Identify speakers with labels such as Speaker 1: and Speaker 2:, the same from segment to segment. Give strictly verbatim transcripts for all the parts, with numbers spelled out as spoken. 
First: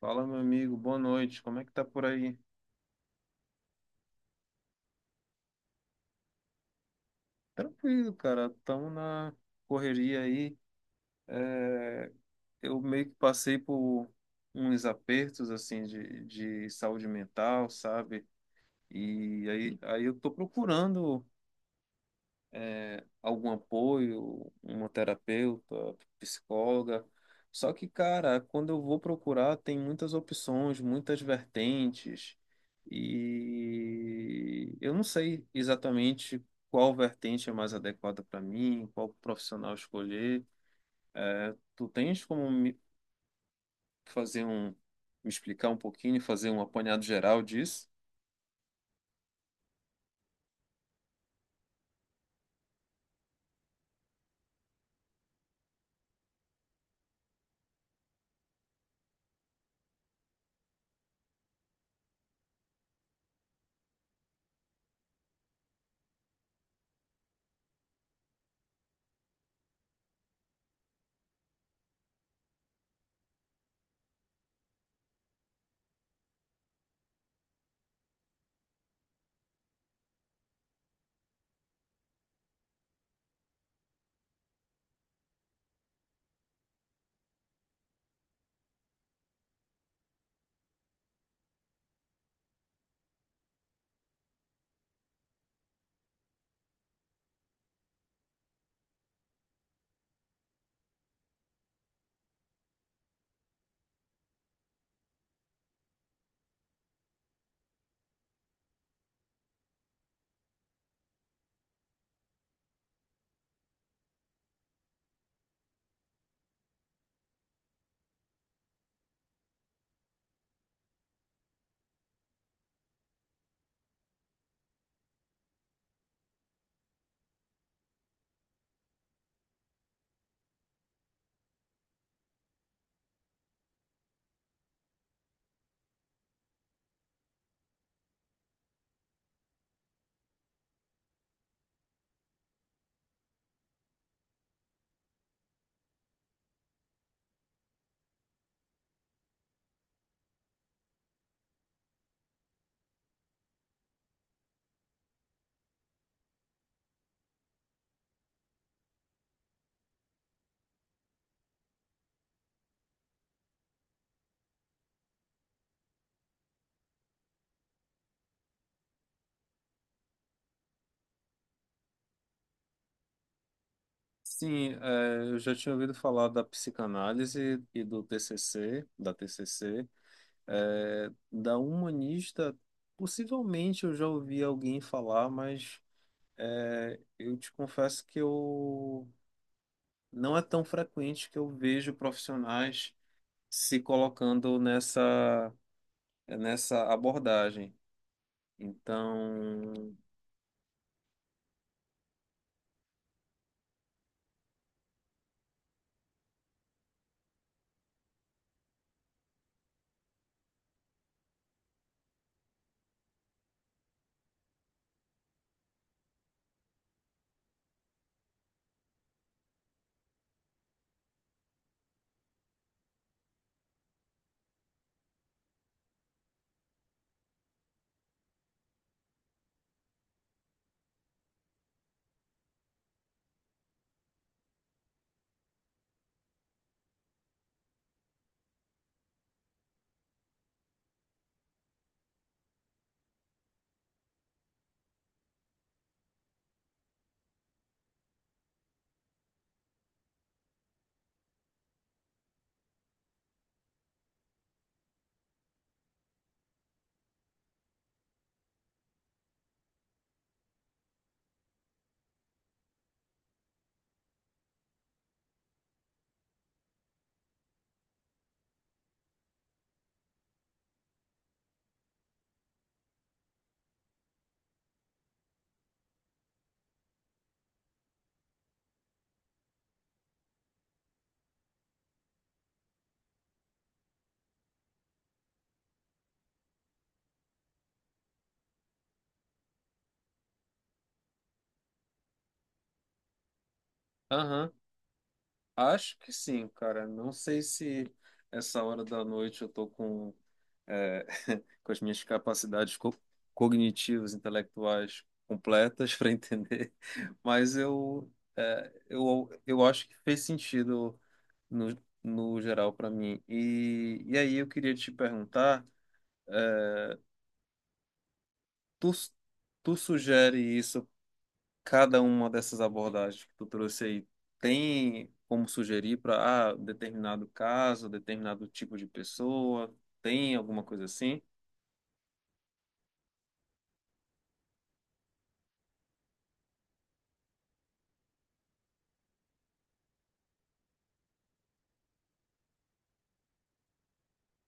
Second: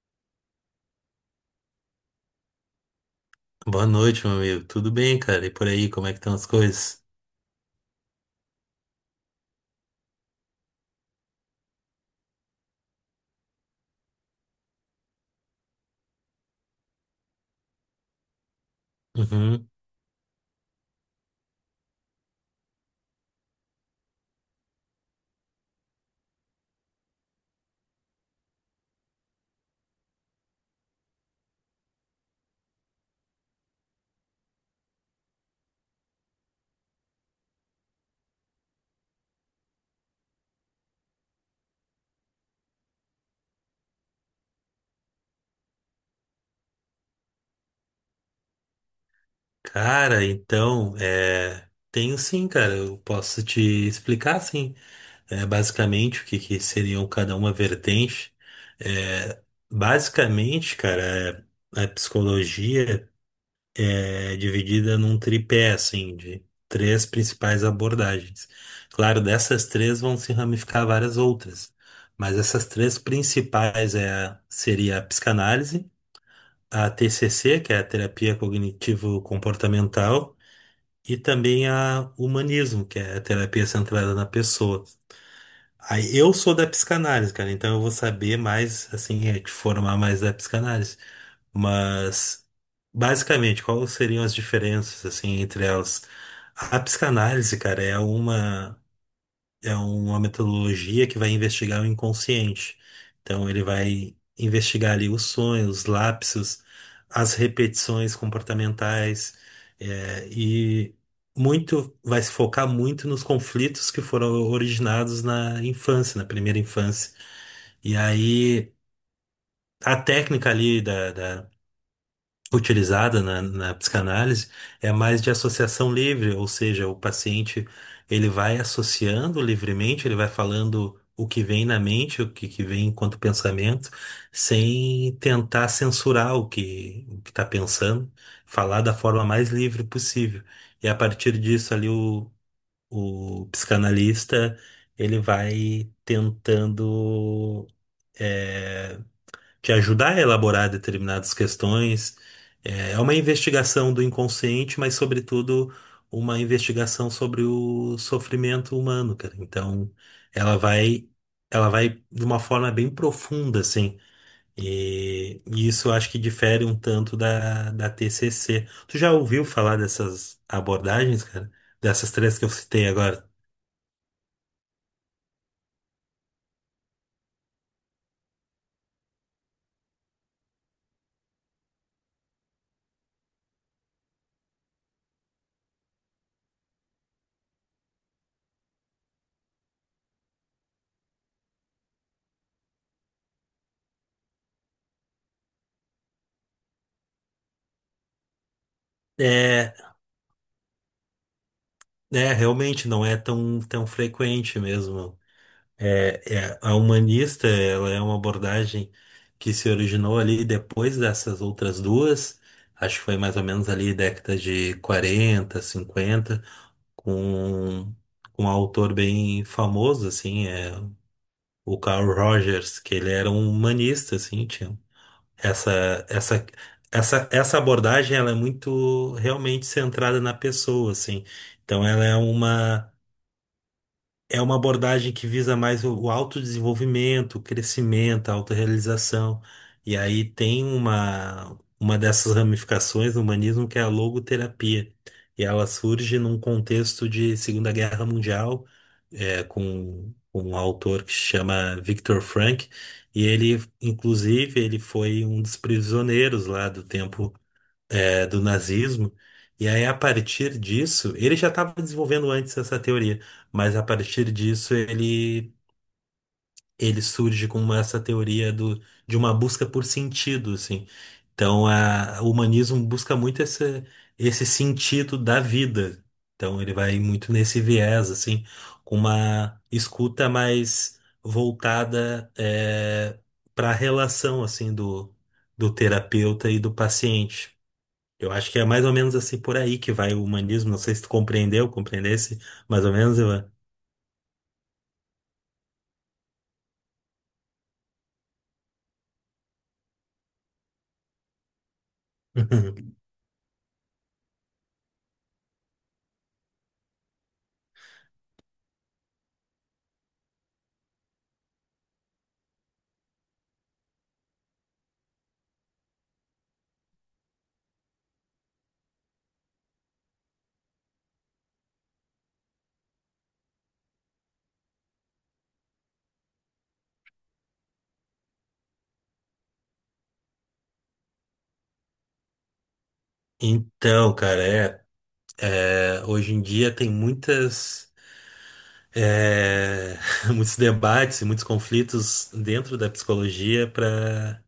Speaker 1: Fala, meu amigo, boa noite. Como é que tá por aí?
Speaker 2: Boa noite, meu amigo. Tudo bem, cara? E por aí, como é que estão as coisas?
Speaker 1: Tranquilo, cara. Tamo na correria aí. Eu meio que passei por uns apertos assim de, de saúde mental, sabe? E
Speaker 2: Uhum.
Speaker 1: aí, aí eu tô procurando algum apoio, uma terapeuta, psicóloga. Só que, cara, quando eu vou procurar, tem muitas opções, muitas vertentes, e eu não sei exatamente qual vertente é mais adequada para mim, qual profissional escolher. Tu tens como me fazer um, me explicar um pouquinho, fazer um apanhado geral disso?
Speaker 2: Cara, então, é... tenho sim, cara. Eu posso te explicar, sim, é, basicamente o que, que seriam cada uma vertente. É, Basicamente, cara, é, a psicologia é dividida num tripé, assim, de três principais abordagens. Claro, dessas três vão se ramificar várias outras, mas essas três principais é, a- seria a psicanálise, a T C C, que é a terapia cognitivo-comportamental, e também a humanismo, que é a terapia centrada na pessoa. Aí eu sou da psicanálise, cara, então eu vou saber mais, assim, é, te formar mais da psicanálise. Mas, basicamente, quais seriam as diferenças, assim, entre elas? A psicanálise, cara, é uma é uma metodologia que vai investigar o inconsciente. Então, ele vai investigar ali os sonhos, os lapsos, as repetições comportamentais, é, e muito vai se focar muito nos conflitos que foram originados na infância, na primeira infância. E aí, a técnica ali da da utilizada na, na psicanálise é mais de associação livre, ou seja, o paciente ele vai associando livremente, ele vai falando o que vem na mente, o que, que vem enquanto pensamento, sem tentar censurar o que o que está pensando, falar da forma mais livre possível. E a partir disso ali o, o psicanalista ele vai tentando eh, que ajudar a elaborar determinadas questões. É é uma investigação do inconsciente, mas, sobretudo, uma investigação sobre o sofrimento humano, cara. Então, ela vai, ela vai de uma forma bem profunda, assim. E, e isso eu acho que difere um tanto da, da T C C. Tu já ouviu falar dessas abordagens, cara? Dessas três que eu citei agora?
Speaker 1: Sim, é, eu já tinha ouvido falar da psicanálise e do T C C, da T C C, é, da humanista, possivelmente eu já ouvi alguém falar, mas é, eu te confesso que eu não é tão frequente que eu vejo profissionais se colocando nessa nessa abordagem.
Speaker 2: É,
Speaker 1: Então,
Speaker 2: é, Realmente não é tão, tão frequente mesmo. É, é, a humanista, ela é uma abordagem que se originou ali depois dessas outras duas, acho que foi mais ou menos ali década de quarenta cinquenta com, com um autor bem famoso, assim, é, o Carl Rogers, que ele era um humanista, assim, tinha essa, essa, essa, essa abordagem, ela é muito realmente centrada na pessoa, assim, então ela é uma é uma abordagem que visa mais o o autodesenvolvimento, o crescimento, a autorrealização. E aí tem uma, uma dessas ramificações no humanismo que é a logoterapia. E ela surge num contexto de Segunda Guerra Mundial, é, com, com um autor que se chama Viktor Frankl. E ele, inclusive, ele foi um dos prisioneiros lá do tempo eh, do nazismo. E aí, a partir disso, ele já estava desenvolvendo antes essa teoria, mas a partir disso ele, ele surge com essa teoria do, de uma busca por sentido, assim. Então, a, o humanismo busca muito esse, esse sentido da vida. Então, ele vai muito nesse viés, assim, com uma escuta mais voltada para a relação, assim, do, do terapeuta e do paciente. Eu acho que é mais ou menos assim por aí que vai o humanismo. Não sei se tu compreendeu, compreendesse, mais ou menos, Ivan.
Speaker 1: aham, acho que sim, cara. Não sei se essa hora da noite eu tô com é, com as minhas capacidades co cognitivas, intelectuais completas para entender, mas eu, é, eu, eu acho que fez sentido no, no geral para mim. E, e aí eu queria te perguntar, tu, tu sugere isso, cada uma dessas abordagens que tu trouxe aí, tem como sugerir para ah, determinado caso, determinado tipo de pessoa, tem alguma coisa assim?
Speaker 2: Então, cara, é, é, hoje em dia tem muitas, é, muitos debates e muitos conflitos dentro da psicologia para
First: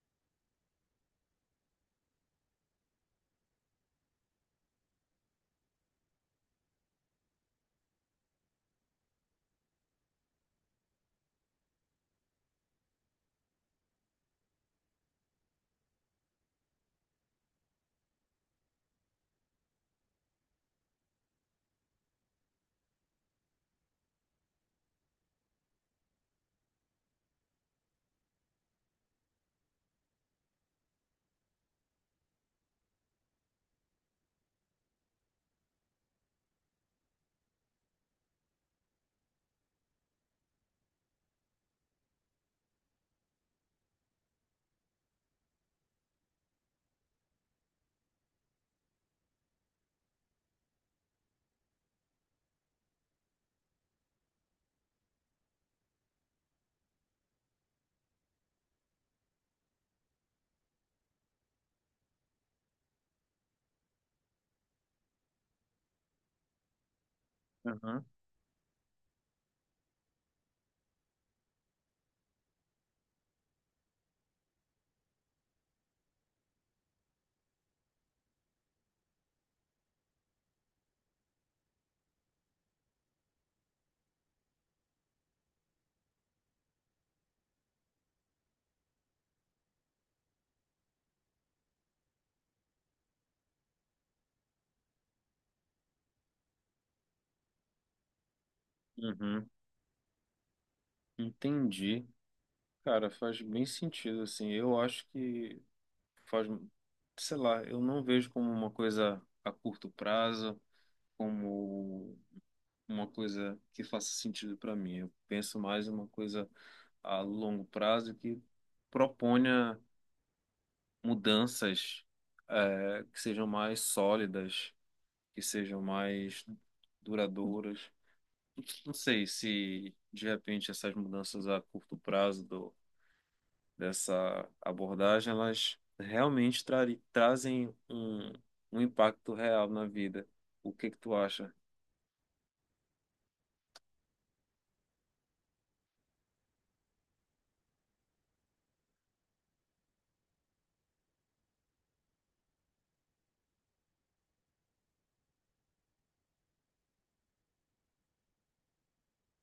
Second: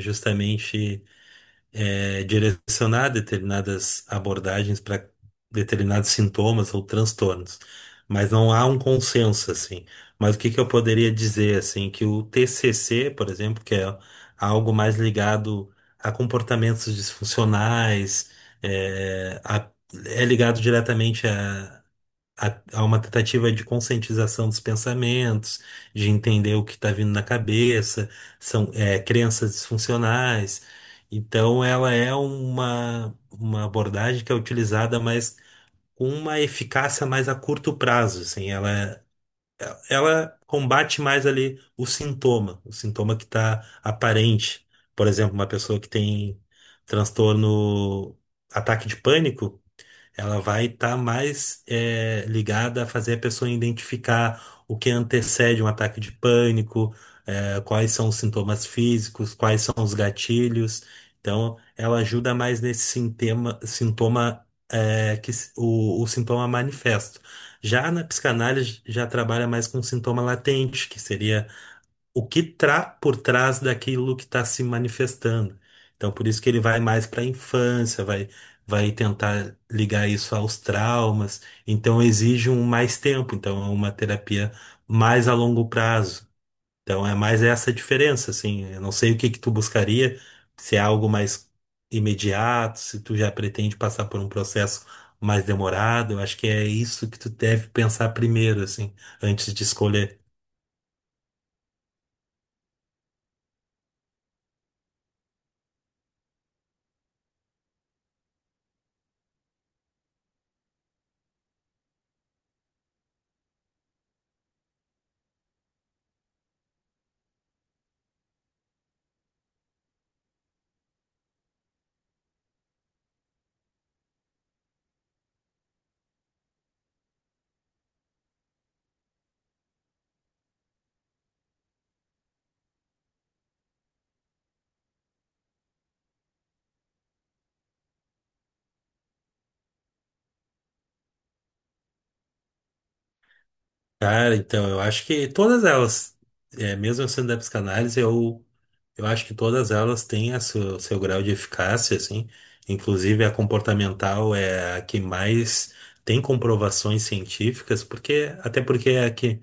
Speaker 2: justamente é, direcionar determinadas abordagens para determinados sintomas ou transtornos, mas não há um consenso assim. Mas o que que eu poderia dizer assim que o T C C, por exemplo, que é algo mais ligado a comportamentos disfuncionais, é, a- é ligado diretamente a a- há uma tentativa de conscientização dos pensamentos, de entender o que está vindo na cabeça, são é, crenças disfuncionais. Então, ela é uma, uma abordagem que é utilizada, mas com uma eficácia mais a curto prazo, assim, ela, ela combate mais ali o sintoma, o sintoma que está aparente. Por exemplo, uma pessoa que tem transtorno, ataque de pânico, ela vai estar mais é, ligada a fazer a pessoa identificar o que antecede um ataque de pânico, é, quais são os sintomas físicos, quais são os gatilhos. Então, ela ajuda mais nesse sintoma, sintoma é, que s- o, o, sintoma manifesto. Já
Speaker 1: Uhum,
Speaker 2: na psicanálise, já trabalha mais com sintoma latente, que seria o que está por trás daquilo que está se manifestando. Então, por isso que ele vai mais para a infância, vai, vai tentar ligar isso aos traumas. Então, exige um mais tempo. Então, é uma terapia mais a longo prazo. Então, é mais essa diferença, assim. Eu não sei o que que tu buscaria, se é algo mais imediato, se tu já pretende passar por um processo mais demorado. Eu acho que é isso que tu deve pensar primeiro, assim,
Speaker 1: uhum,
Speaker 2: antes de escolher.
Speaker 1: entendi. Cara, faz bem sentido, assim. Eu acho que faz, sei lá, eu não vejo como uma coisa a curto prazo, como uma coisa que faça sentido para mim. Eu penso mais em uma coisa a longo prazo que proponha mudanças, eh, que sejam mais sólidas, que sejam mais duradouras. Não sei se de repente essas mudanças a curto prazo dessa abordagem, elas realmente trari- trazem um, um impacto real na vida. O que que tu acha?
Speaker 2: Cara, então, eu acho que todas elas, é, mesmo eu sendo da psicanálise, eu, eu acho que todas elas têm a seu, seu grau de eficácia, assim. Inclusive a comportamental é a que mais tem comprovações científicas, porque até porque é a que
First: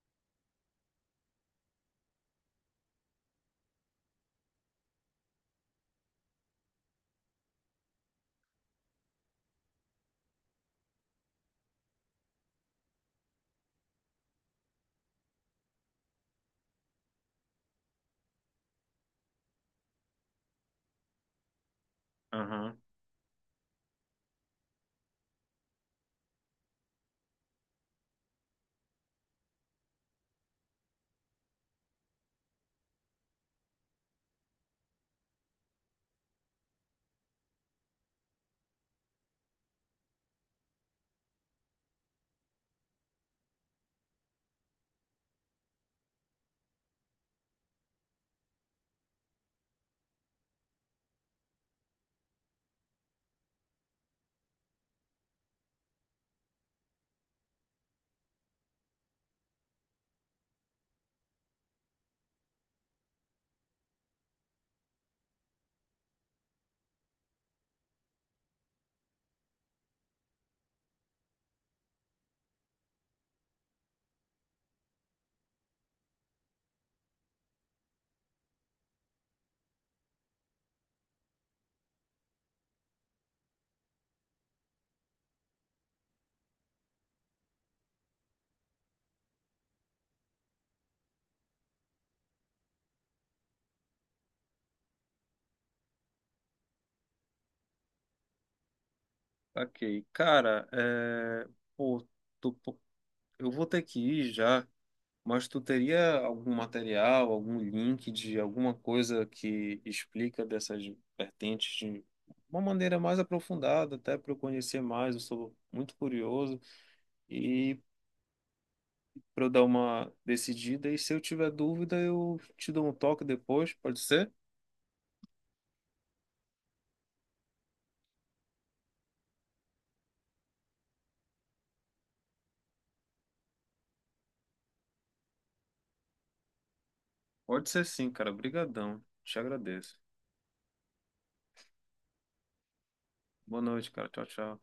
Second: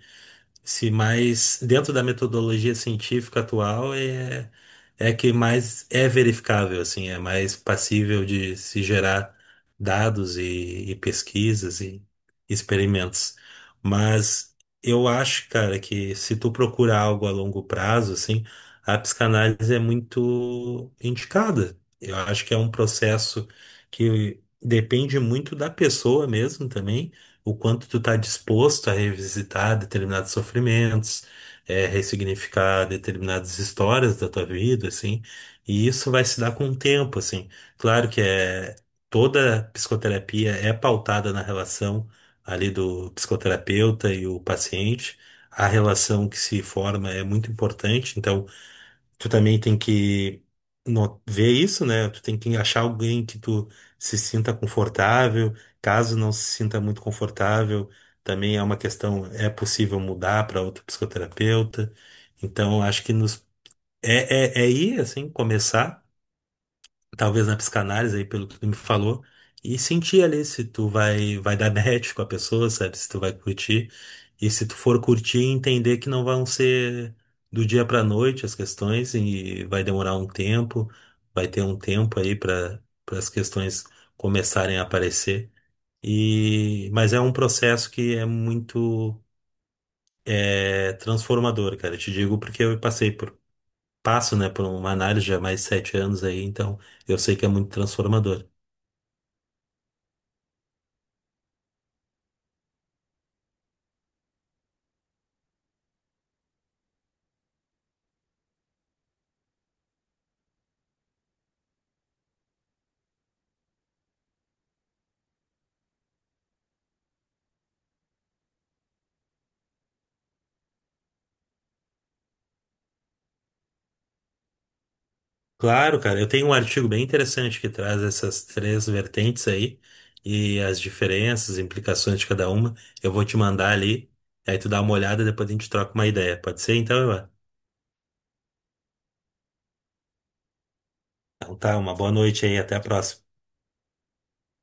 Speaker 2: se mais dentro da metodologia científica atual é é a que mais é verificável assim, é mais passível de se gerar dados e, e pesquisas e experimentos. Mas eu acho, cara, que se tu procura algo a longo prazo, assim, a psicanálise é muito indicada. Eu acho que é um
Speaker 1: Aham.
Speaker 2: processo que depende muito da pessoa mesmo também o quanto tu tá disposto a revisitar determinados sofrimentos, é, ressignificar determinadas histórias da tua vida, assim, e isso vai se dar com o tempo, assim. Claro que é, toda psicoterapia é pautada na relação ali do psicoterapeuta e o paciente, a relação que se forma é muito importante, então tu também tem que no- ver isso, né? Tu tem que achar alguém que tu se sinta confortável. Caso não se sinta muito confortável, também é uma questão, é possível mudar para outro psicoterapeuta. Então, acho que nos é, é, é ir assim, começar talvez na psicanálise aí, pelo que tu me falou, e sentir ali se tu vai, vai dar match com a pessoa, sabe? Se tu vai curtir. E se tu for curtir, entender que não vão ser do dia pra noite as questões e vai demorar um tempo, vai ter um tempo aí para para as questões começarem a aparecer. E mas é um processo que é muito é, transformador, cara. Eu te digo porque eu passei por passo, né, por uma análise já há mais de sete anos aí, então eu sei que é muito transformador.
Speaker 1: Ok. Cara, é... pô, tu- pô, eu vou ter que ir já, mas tu teria algum material, algum link de alguma coisa que explica dessas vertentes de uma maneira mais aprofundada, até para eu conhecer mais, eu sou muito curioso. E para eu dar uma decidida. E se eu tiver dúvida, eu te dou um toque depois, pode ser?
Speaker 2: Claro, cara, eu tenho um artigo bem interessante que traz essas três vertentes aí e as diferenças, implicações de cada uma. Eu vou te mandar ali, aí tu dá uma olhada e depois a gente troca uma ideia. Pode ser? Então, Ivan?
Speaker 1: Pode ser sim, cara. Obrigadão. Te agradeço.
Speaker 2: Então tá, uma boa noite aí, até a próxima.
Speaker 1: Boa noite, cara. Tchau, tchau.